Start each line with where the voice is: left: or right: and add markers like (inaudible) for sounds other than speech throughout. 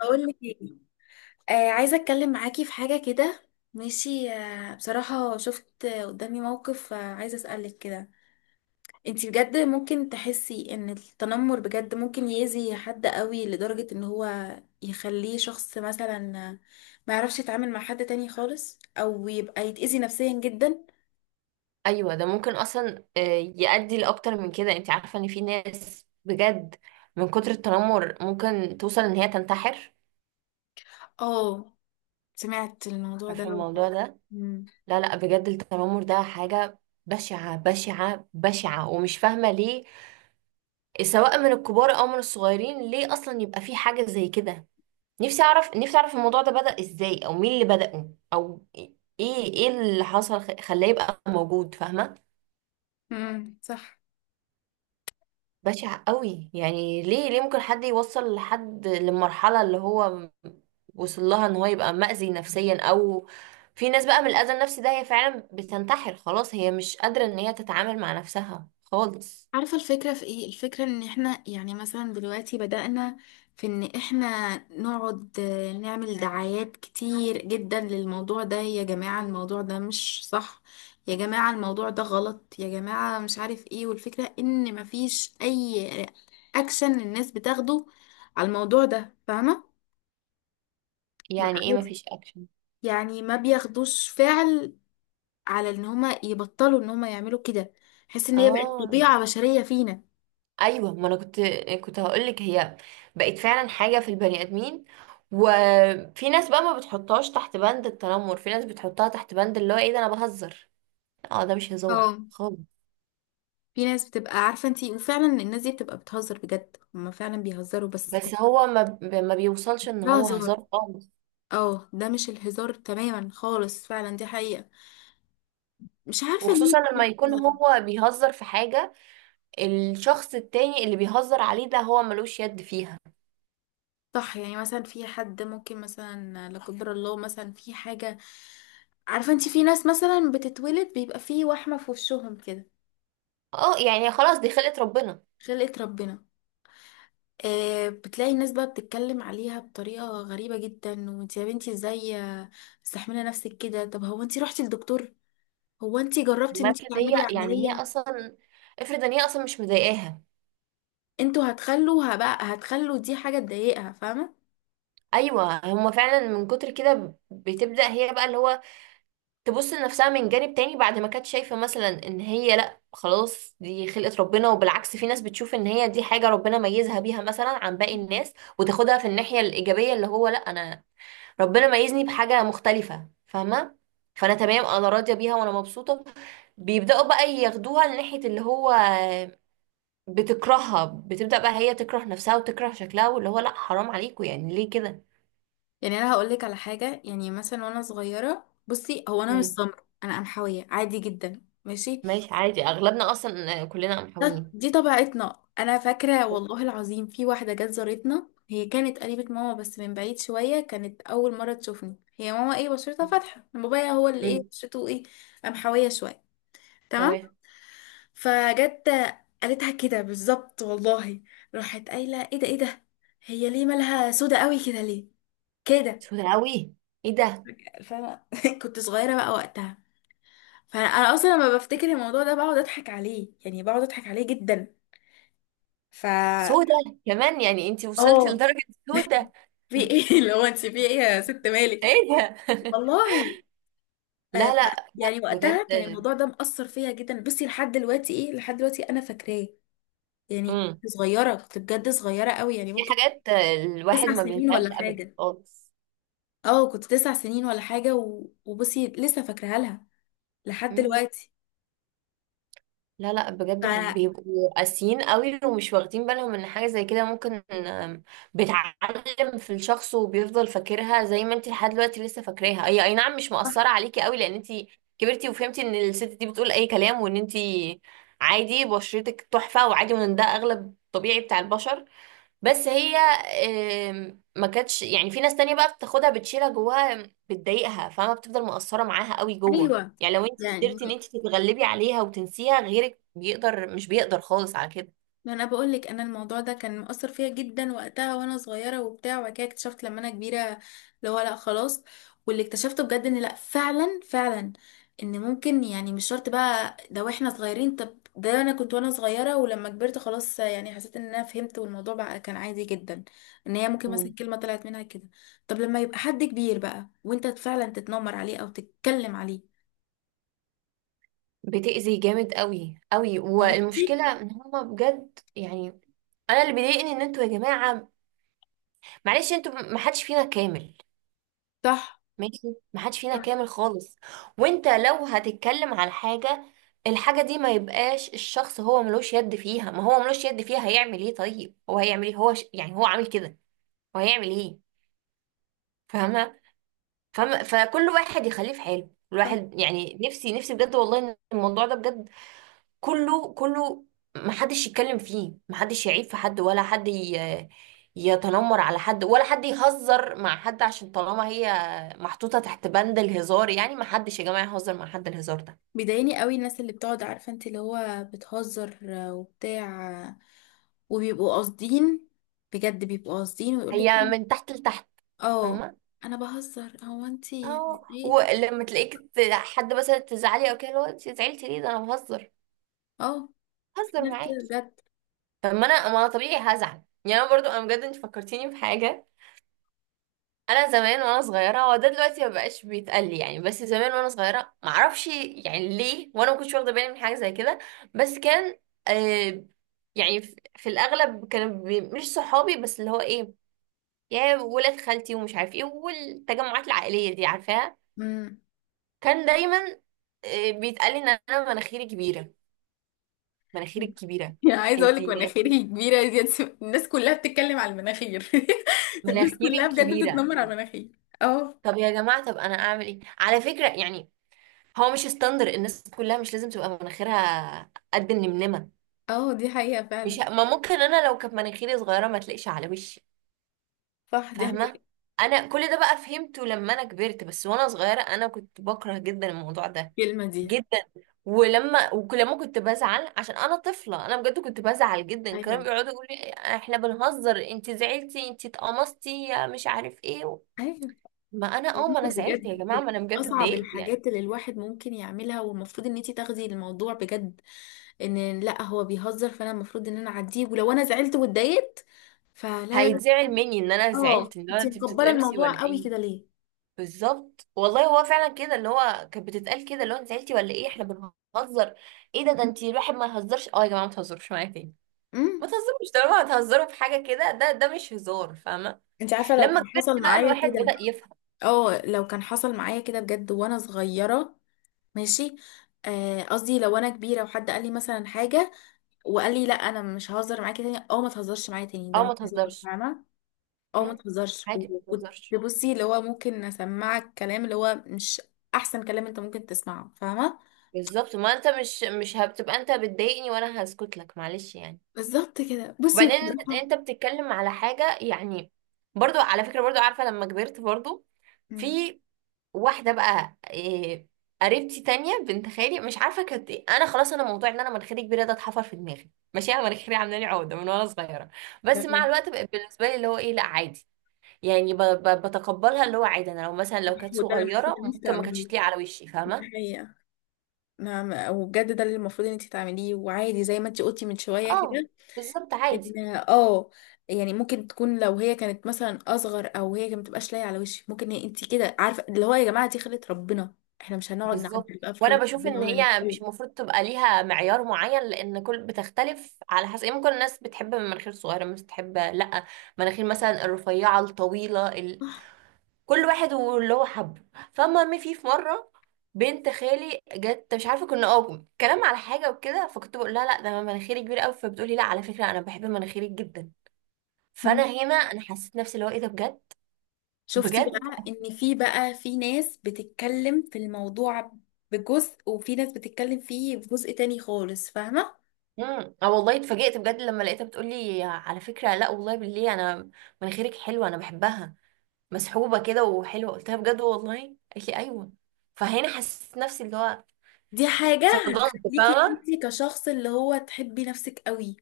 left: بقول لك ايه؟ عايزه اتكلم معاكي في حاجه كده. ماشي. بصراحه شفت، قدامي موقف، عايزه اسالك كده. انتي بجد ممكن تحسي ان التنمر بجد ممكن يأذي حد قوي لدرجه ان هو يخليه شخص مثلا آه، ما يعرفش يتعامل مع حد تاني خالص او يبقى يتأذي نفسيا جدا.
right: ايوه ده ممكن اصلا يؤدي لاكتر من كده. انت عارفه ان في ناس بجد من كتر التنمر ممكن توصل ان هي تنتحر.
left: اه، سمعت الموضوع ده.
right: عارفه الموضوع ده، لا لا بجد التنمر ده حاجه بشعه بشعه بشعه، ومش فاهمه ليه سواء من الكبار او من الصغيرين ليه اصلا يبقى في حاجه زي كده. نفسي اعرف، نفسي اعرف الموضوع ده بدأ ازاي، او مين اللي بدأه، او ايه ايه اللي حصل خلاه يبقى موجود، فاهمه؟
left: امم، صح.
right: بشع قوي. يعني ليه ليه ممكن حد يوصل لحد للمرحلة اللي هو وصل لها، ان هو يبقى مأذي نفسيا، او في ناس بقى من الأذى النفسي ده هي فعلا بتنتحر، خلاص هي مش قادرة ان هي تتعامل مع نفسها خالص.
left: عارفة الفكرة في ايه؟ الفكرة ان احنا يعني مثلا دلوقتي بدأنا في ان احنا نقعد، نعمل دعايات كتير جدا للموضوع ده، يا جماعة الموضوع ده مش صح، يا جماعة الموضوع ده غلط، يا جماعة مش عارف ايه. والفكرة ان مفيش اي اكشن الناس بتاخده على الموضوع ده، فاهمة؟
right: يعني ايه
left: مع-
right: مفيش اكشن؟
left: يعني ما بياخدوش فعل على ان هما يبطلوا ان هما يعملوا كده. حس ان هي بقت
right: اه
left: طبيعة بشرية فينا.
right: ايوه، ما انا كنت، كنت هقولك هي بقت فعلا حاجة في البني آدمين. وفي ناس بقى ما بتحطهاش تحت بند التنمر، في ناس بتحطها تحت بند اللي هو ايه ده انا بهزر. اه ده مش هزار
left: اه،
right: خالص.
left: في ناس بتبقى عارفة انتي، وفعلا الناس دي بتبقى بتهزر بجد، هما فعلا بيهزروا بس.
right: بس هو ما بيوصلش ان
left: ده
right: هو
left: هزار.
right: هزار خالص،
left: اه، ده مش الهزار تماما خالص، فعلا دي حقيقة. مش عارفة ليه.
right: وخصوصا لما يكون
left: بجد.
right: هو بيهزر في حاجة الشخص التاني اللي بيهزر عليه ده هو ملوش يد فيها.
left: صح، يعني مثلا في حد ممكن مثلا لا قدر الله مثلا في حاجة، عارفة انتي، في ناس مثلا بتتولد بيبقى في وحمة في وشهم كده.
right: اه يعني خلاص دي خلقة ربنا.
left: خلقة ربنا. بتلاقي الناس بقى بتتكلم عليها بطريقة غريبة جدا، وانتي يا بنتي ازاي مستحملة نفسك كده؟ طب هو انتي رحتي للدكتور؟ هو انت جربتي ان
right: ما
left: انت
right: افرض هي
left: تعملي
right: يعني، هي
left: عملية؟
right: اصلا، افرض ان هي اصلا مش مضايقاها.
left: انتوا هتخلوا دي حاجة تضايقها، فاهمة.
right: ايوه، هما فعلا من كتر كده بتبدأ هي بقى اللي هو تبص لنفسها من جانب تاني، بعد ما كانت شايفة مثلا ان هي لا خلاص دي خلقة ربنا، وبالعكس في ناس بتشوف ان هي دي حاجة ربنا ميزها بيها مثلا عن باقي الناس، وتاخدها في الناحية الإيجابية اللي هو لا انا ربنا ميزني بحاجة مختلفة، فاهمة؟ فانا تمام، انا راضية بيها وانا مبسوطة. بيبدأوا بقى ياخدوها لناحية اللي هو بتكرهها، بتبدأ بقى هي تكره نفسها وتكره شكلها، واللي هو لا حرام عليكم يعني ليه كده.
left: يعني انا هقولك على حاجة، يعني مثلا وانا صغيرة، بصي، هو انا مش
right: مم.
left: سمر، انا قمحوية عادي جدا، ماشي.
right: ماشي عادي، اغلبنا اصلا كلنا محاويين.
left: دي طبيعتنا. انا فاكرة والله العظيم، في واحدة جت زارتنا، هي كانت قريبة ماما بس من بعيد شوية، كانت اول مرة تشوفني. هي ماما ايه بشرتها فاتحة، بابايا هو اللي ايه
right: مم.
left: بشرته ايه، قمحوية شوية،
right: تمام.
left: تمام. فجت قالتها كده بالظبط والله، راحت قايله ايه ده ايه ده، هي ليه مالها سودا قوي كده، ليه كده.
right: سودة قوي؟ ايه ده؟
left: فانا (laughs) كنت صغيره بقى وقتها. فانا اصلا لما بفتكر الموضوع ده بقعد اضحك عليه، يعني بقعد اضحك عليه جدا. ف
right: سودة كمان؟ يعني انتي وصلتي
left: اه
right: لدرجة سودة؟
left: في
right: (laughs)
left: ايه (laughs) اللي هو انت في ايه يا ست
right: ايه
left: مالك،
right: ده؟ (laughs)
left: والله. آه،
right: لا
left: ف-
right: لا
left: يعني
right: بجد.
left: وقتها كان الموضوع ده مأثر فيا جدا، بصي لحد دلوقتي، ايه لحد دلوقتي انا فاكراه. يعني
right: امم،
left: كنت صغيره، كنت بجد صغيره قوي، يعني
right: في
left: ممكن
right: حاجات الواحد
left: تسع
right: ما
left: سنين
right: بينساهاش
left: ولا
right: ابدا
left: حاجه.
right: خالص.
left: اه، كنت 9 سنين ولا حاجة، و... وبصي لسه فاكراها لها لحد دلوقتي.
right: لا لا
left: ف...
right: بجد، بيبقوا قاسيين قوي، ومش واخدين بالهم ان حاجة زي كده ممكن بتعلم في الشخص وبيفضل فاكرها، زي ما انت لحد دلوقتي لسه فاكراها. هي اي نعم مش مؤثرة عليكي قوي لان انت كبرتي وفهمتي ان الست دي بتقول اي كلام، وان انت عادي بشرتك تحفة وعادي، وان ده اغلب طبيعي بتاع البشر. بس هي ما كانتش، يعني في ناس تانية بقى بتاخدها، بتشيلها جواها، بتضايقها، فما بتفضل مقصرة معاها قوي جوه.
left: ايوه،
right: يعني لو انت
left: يعني
right: قدرتي ان انت تتغلبي عليها وتنسيها، غيرك بيقدر، مش بيقدر خالص على كده.
left: ما انا بقول لك انا الموضوع ده كان مؤثر فيا جدا وقتها وانا صغيره وبتاع، وبعد كده اكتشفت لما انا كبيره اللي هو لا خلاص. واللي اكتشفته بجد ان لا، فعلا فعلا ان ممكن، يعني مش شرط بقى ده واحنا صغيرين. طب ده انا كنت وانا صغيره، ولما كبرت خلاص يعني حسيت ان انا فهمت، والموضوع بقى كان عادي جدا. ان هي ممكن مثلا
right: مم.
left: كلمه طلعت منها كده. طب لما يبقى حد كبير بقى وانت فعلا تتنمر عليه او تتكلم عليه،
right: بتأذي جامد قوي قوي،
left: فهمتي.
right: والمشكلة ان هما بجد يعني. انا اللي بيضايقني ان انتوا يا جماعة، معلش، انتوا ما حدش فينا كامل،
left: صح.
right: ماشي، محدش فينا كامل خالص. وانت لو هتتكلم على حاجة، الحاجة دي ما يبقاش الشخص هو ملوش يد فيها. ما هو ملوش يد فيها، هيعمل ايه؟ طيب هو هيعمل ايه؟ هو يعني هو عامل كده، هو هيعمل ايه؟ فاهمة؟ فاهمة؟ فكل واحد يخليه في حاله.
left: صح،
right: الواحد يعني نفسي، نفسي بجد والله ان الموضوع ده بجد كله كله محدش يتكلم فيه، محدش يعيب في حد، ولا يتنمر على حد، ولا حد يهزر مع حد، عشان طالما هي محطوطة تحت بند الهزار، يعني محدش يا جماعة يهزر مع حد. الهزار ده
left: بيضايقني قوي الناس اللي بتقعد عارفة انت اللي هو بتهزر وبتاع، وبيبقوا قاصدين، بجد بيبقوا قاصدين ويقولك
right: هي من تحت لتحت،
left: اه
right: فاهمة؟
left: انا بهزر، هو انت يعني.
right: اه
left: عادي.
right: ولما حد مثلا تزعلي او كده اللي هو انت زعلتي ليه؟ ده انا بهزر،
left: اه، في
right: بهزر
left: ناس كده
right: معاكي.
left: بجد.
right: طب ما انا، ما انا طبيعي هزعل، يعني انا برضو انا بجد. انت فكرتيني بحاجة. انا زمان وانا صغيره، هو ده دلوقتي ما بقاش بيتقال لي يعني، بس زمان وانا صغيره، ما اعرفش يعني ليه، وانا ما كنتش واخده بالي من حاجه زي كده. بس كان آه يعني، في الاغلب كانوا مش صحابي، بس اللي هو ايه، يا ولاد خالتي ومش عارف ايه، والتجمعات العائليه دي، عارفاها.
left: امم.
right: كان دايما آه بيتقال لي ان انا مناخيري كبيره، مناخيري كبيره،
left: يعني (laughs) عايزة اقولك
right: انتي مناخيري،
left: مناخيري كبيرة دي الناس كلها بتتكلم على المناخير، (laughs) الناس كلها
right: مناخيري
left: بجد
right: كبيره.
left: بتتنمر على المناخير. اه.
right: طب يا جماعه، طب انا اعمل ايه على فكره يعني؟ هو مش ستاندر الناس كلها مش لازم تبقى مناخيرها قد النمنمه.
left: اه، دي حقيقة
right: مش
left: فعلا.
right: ه- ما ممكن انا لو كانت مناخيري صغيره ما تلاقيش على وشي،
left: صح، دي حقيقة
right: فاهمه؟ انا كل ده بقى فهمته لما انا كبرت، بس وانا صغيره انا كنت بكره جدا الموضوع ده
left: الكلمة دي.
right: جدا. ولما كنت بزعل عشان انا طفله، انا بجد كنت بزعل جدا،
left: ايوه،
right: كانوا بيقعدوا يقولوا لي احنا بنهزر، انت زعلتي، انت اتقمصتي، يا مش عارف ايه.
left: ايوه،
right: ما انا اه، ما انا زعلت
left: بجد
right: يا جماعه،
left: من
right: ما انا بجد
left: اصعب
right: اتضايقت يعني.
left: الحاجات اللي الواحد ممكن يعملها. والمفروض ان انتي تاخدي الموضوع بجد، ان لا هو بيهزر فانا المفروض ان انا اعديه، ولو انا زعلت واتضايقت فلا، لا، لا.
right: هيتزعل مني ان انا
left: اه،
right: زعلت؟ ان انا
left: انتي
right: انت
left: مكبره
right: بتتقمصي
left: الموضوع
right: ولا ايه؟
left: قوي كده ليه؟
right: بالظبط والله، هو فعلا كده اللي هو كانت بتتقال كده، اللي هو انت زعلتي ولا ايه، احنا بنهزر. ايه ده؟ ده انت الواحد ما يهزرش. اه يا جماعه ما تهزروش معايا تاني،
left: امم.
right: ما تهزروش طالما هتهزروا في حاجه كده، ده ده مش هزار، فاهمه؟
left: انتي عارفه لو
right: لما
left: كان
right: كبرت
left: حصل
right: بقى
left: معايا
right: الواحد
left: كده،
right: بدأ يفهم.
left: اه، لو كان حصل معايا كده بجد وانا صغيره، ماشي، قصدي لو انا كبيره وحد قال لي مثلا حاجه، وقال لي لا، انا مش ههزر معاكي تاني، اه ما تهزرش معايا تاني ده
right: اه
left: مش
right: ما
left: هزار،
right: تهزرش.
left: فاهمه. اه، ما
right: مم،
left: تهزرش.
right: عادي، ما
left: وكنت،
right: تهزرش.
left: بصي، اللي هو ممكن اسمعك كلام اللي هو مش احسن كلام انت ممكن تسمعه، فاهمه.
right: بالظبط، ما انت مش، مش هتبقى انت بتضايقني وانا هسكت لك، معلش يعني.
left: بالظبط كده، بصي
right: وبعدين انت،
left: بصراحه.
right: انت بتتكلم على حاجه يعني، برضو على فكره، برضو عارفه لما كبرت برضو،
left: امم،
right: في واحده بقى إيه، قريبتي تانية بنت خالي، مش عارفه كانت إيه. انا خلاص انا موضوع ان انا مناخيري كبيره ده اتحفر في دماغي، ماشي، انا مناخيري عامله لي عقده من وانا صغيره. بس مع
left: تمام.
right: الوقت بقت بالنسبه لي اللي هو ايه لا عادي، يعني بتقبلها، اللي هو عادي انا لو مثلا لو كانت
left: هو ده اللي المفروض
right: صغيره
left: ان انت
right: ممكن ما كانتش
left: تعمليه،
right: تليق على وشي،
left: دي
right: فاهمه؟
left: حقيقه. نعم، وبجد ده اللي المفروض ان انت تعمليه، وعادي زي ما انت قلتي من شويه
right: اه
left: كده،
right: بالظبط، عادي.
left: ان اه يعني ممكن تكون لو هي كانت مثلا اصغر، او هي ما تبقاش لايقه على وشك، ممكن هي انت كده عارفه اللي هو يا جماعه دي خلقه ربنا، احنا مش هنقعد
right: بالظبط،
left: نعدل بقى في
right: وانا
left: خلقه
right: بشوف
left: ربنا
right: ان
left: ولا
right: هي مش المفروض تبقى ليها معيار معين، لان كل بتختلف على حسب يعني، ممكن الناس بتحب مناخير صغيره، مش بتحب، لا، مناخير مثلا الرفيعه الطويله. كل واحد واللي هو حبه. فالمهم، في مره بنت خالي جت، مش عارفه كنا اه كلام على حاجه وكده، فكنت بقول لها لا ده مناخيري كبيره قوي، فبتقولي لا على فكره انا بحب مناخيري جدا. فانا
left: نتكلم.
right: هنا انا حسيت نفسي اللي هو ايه ده بجد،
left: شفتي
right: بجد.
left: بقى ان في ناس بتتكلم في الموضوع بجزء، وفي ناس بتتكلم فيه بجزء تاني خالص، فاهمة.
right: امم، اه والله اتفاجئت بجد لما لقيتها بتقولي على فكره لا والله بالله، انا مناخيرك حلوه، انا بحبها، مسحوبه كده وحلوه. قلت لها بجد والله؟ قالت لي ايوه. فهنا حسيت نفسي اللي هو
left: دي حاجة
right: اتصدمت،
left: تخليكي
right: فاهمه؟
left: انتي كشخص اللي هو تحبي نفسك قوي،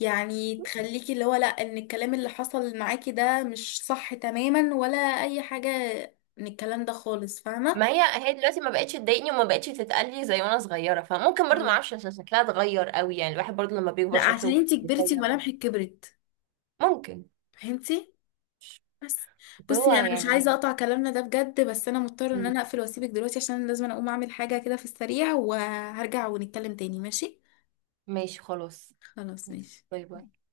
left: يعني تخليكي اللي هو لا، ان الكلام اللي حصل معاكي ده مش صح تماما، ولا اي حاجة من الكلام ده خالص، فاهمة.
right: ما هي هي دلوقتي ما بقتش تضايقني وما بقتش تتقلي زي وانا صغيره، فممكن برضو ما
left: مم.
right: اعرفش، عشان شكلها اتغير قوي، يعني الواحد برضو لما بيكبر
left: لا، عشان
right: شكله
left: انتي كبرتي
right: بيتغير او كده.
left: وملامحك كبرت،
right: ممكن.
left: فهمتي. بس،
right: بس هو
left: بصي، انا مش عايزه
right: يعني.
left: اقطع كلامنا ده بجد، بس انا مضطره ان
right: مم.
left: انا اقفل واسيبك دلوقتي عشان أنا لازم اقوم اعمل حاجه كده في السريع، وهرجع ونتكلم تاني، ماشي.
right: ماشي خلاص.
left: خلاص،
right: ماشي.
left: ماشي.
right: باي باي.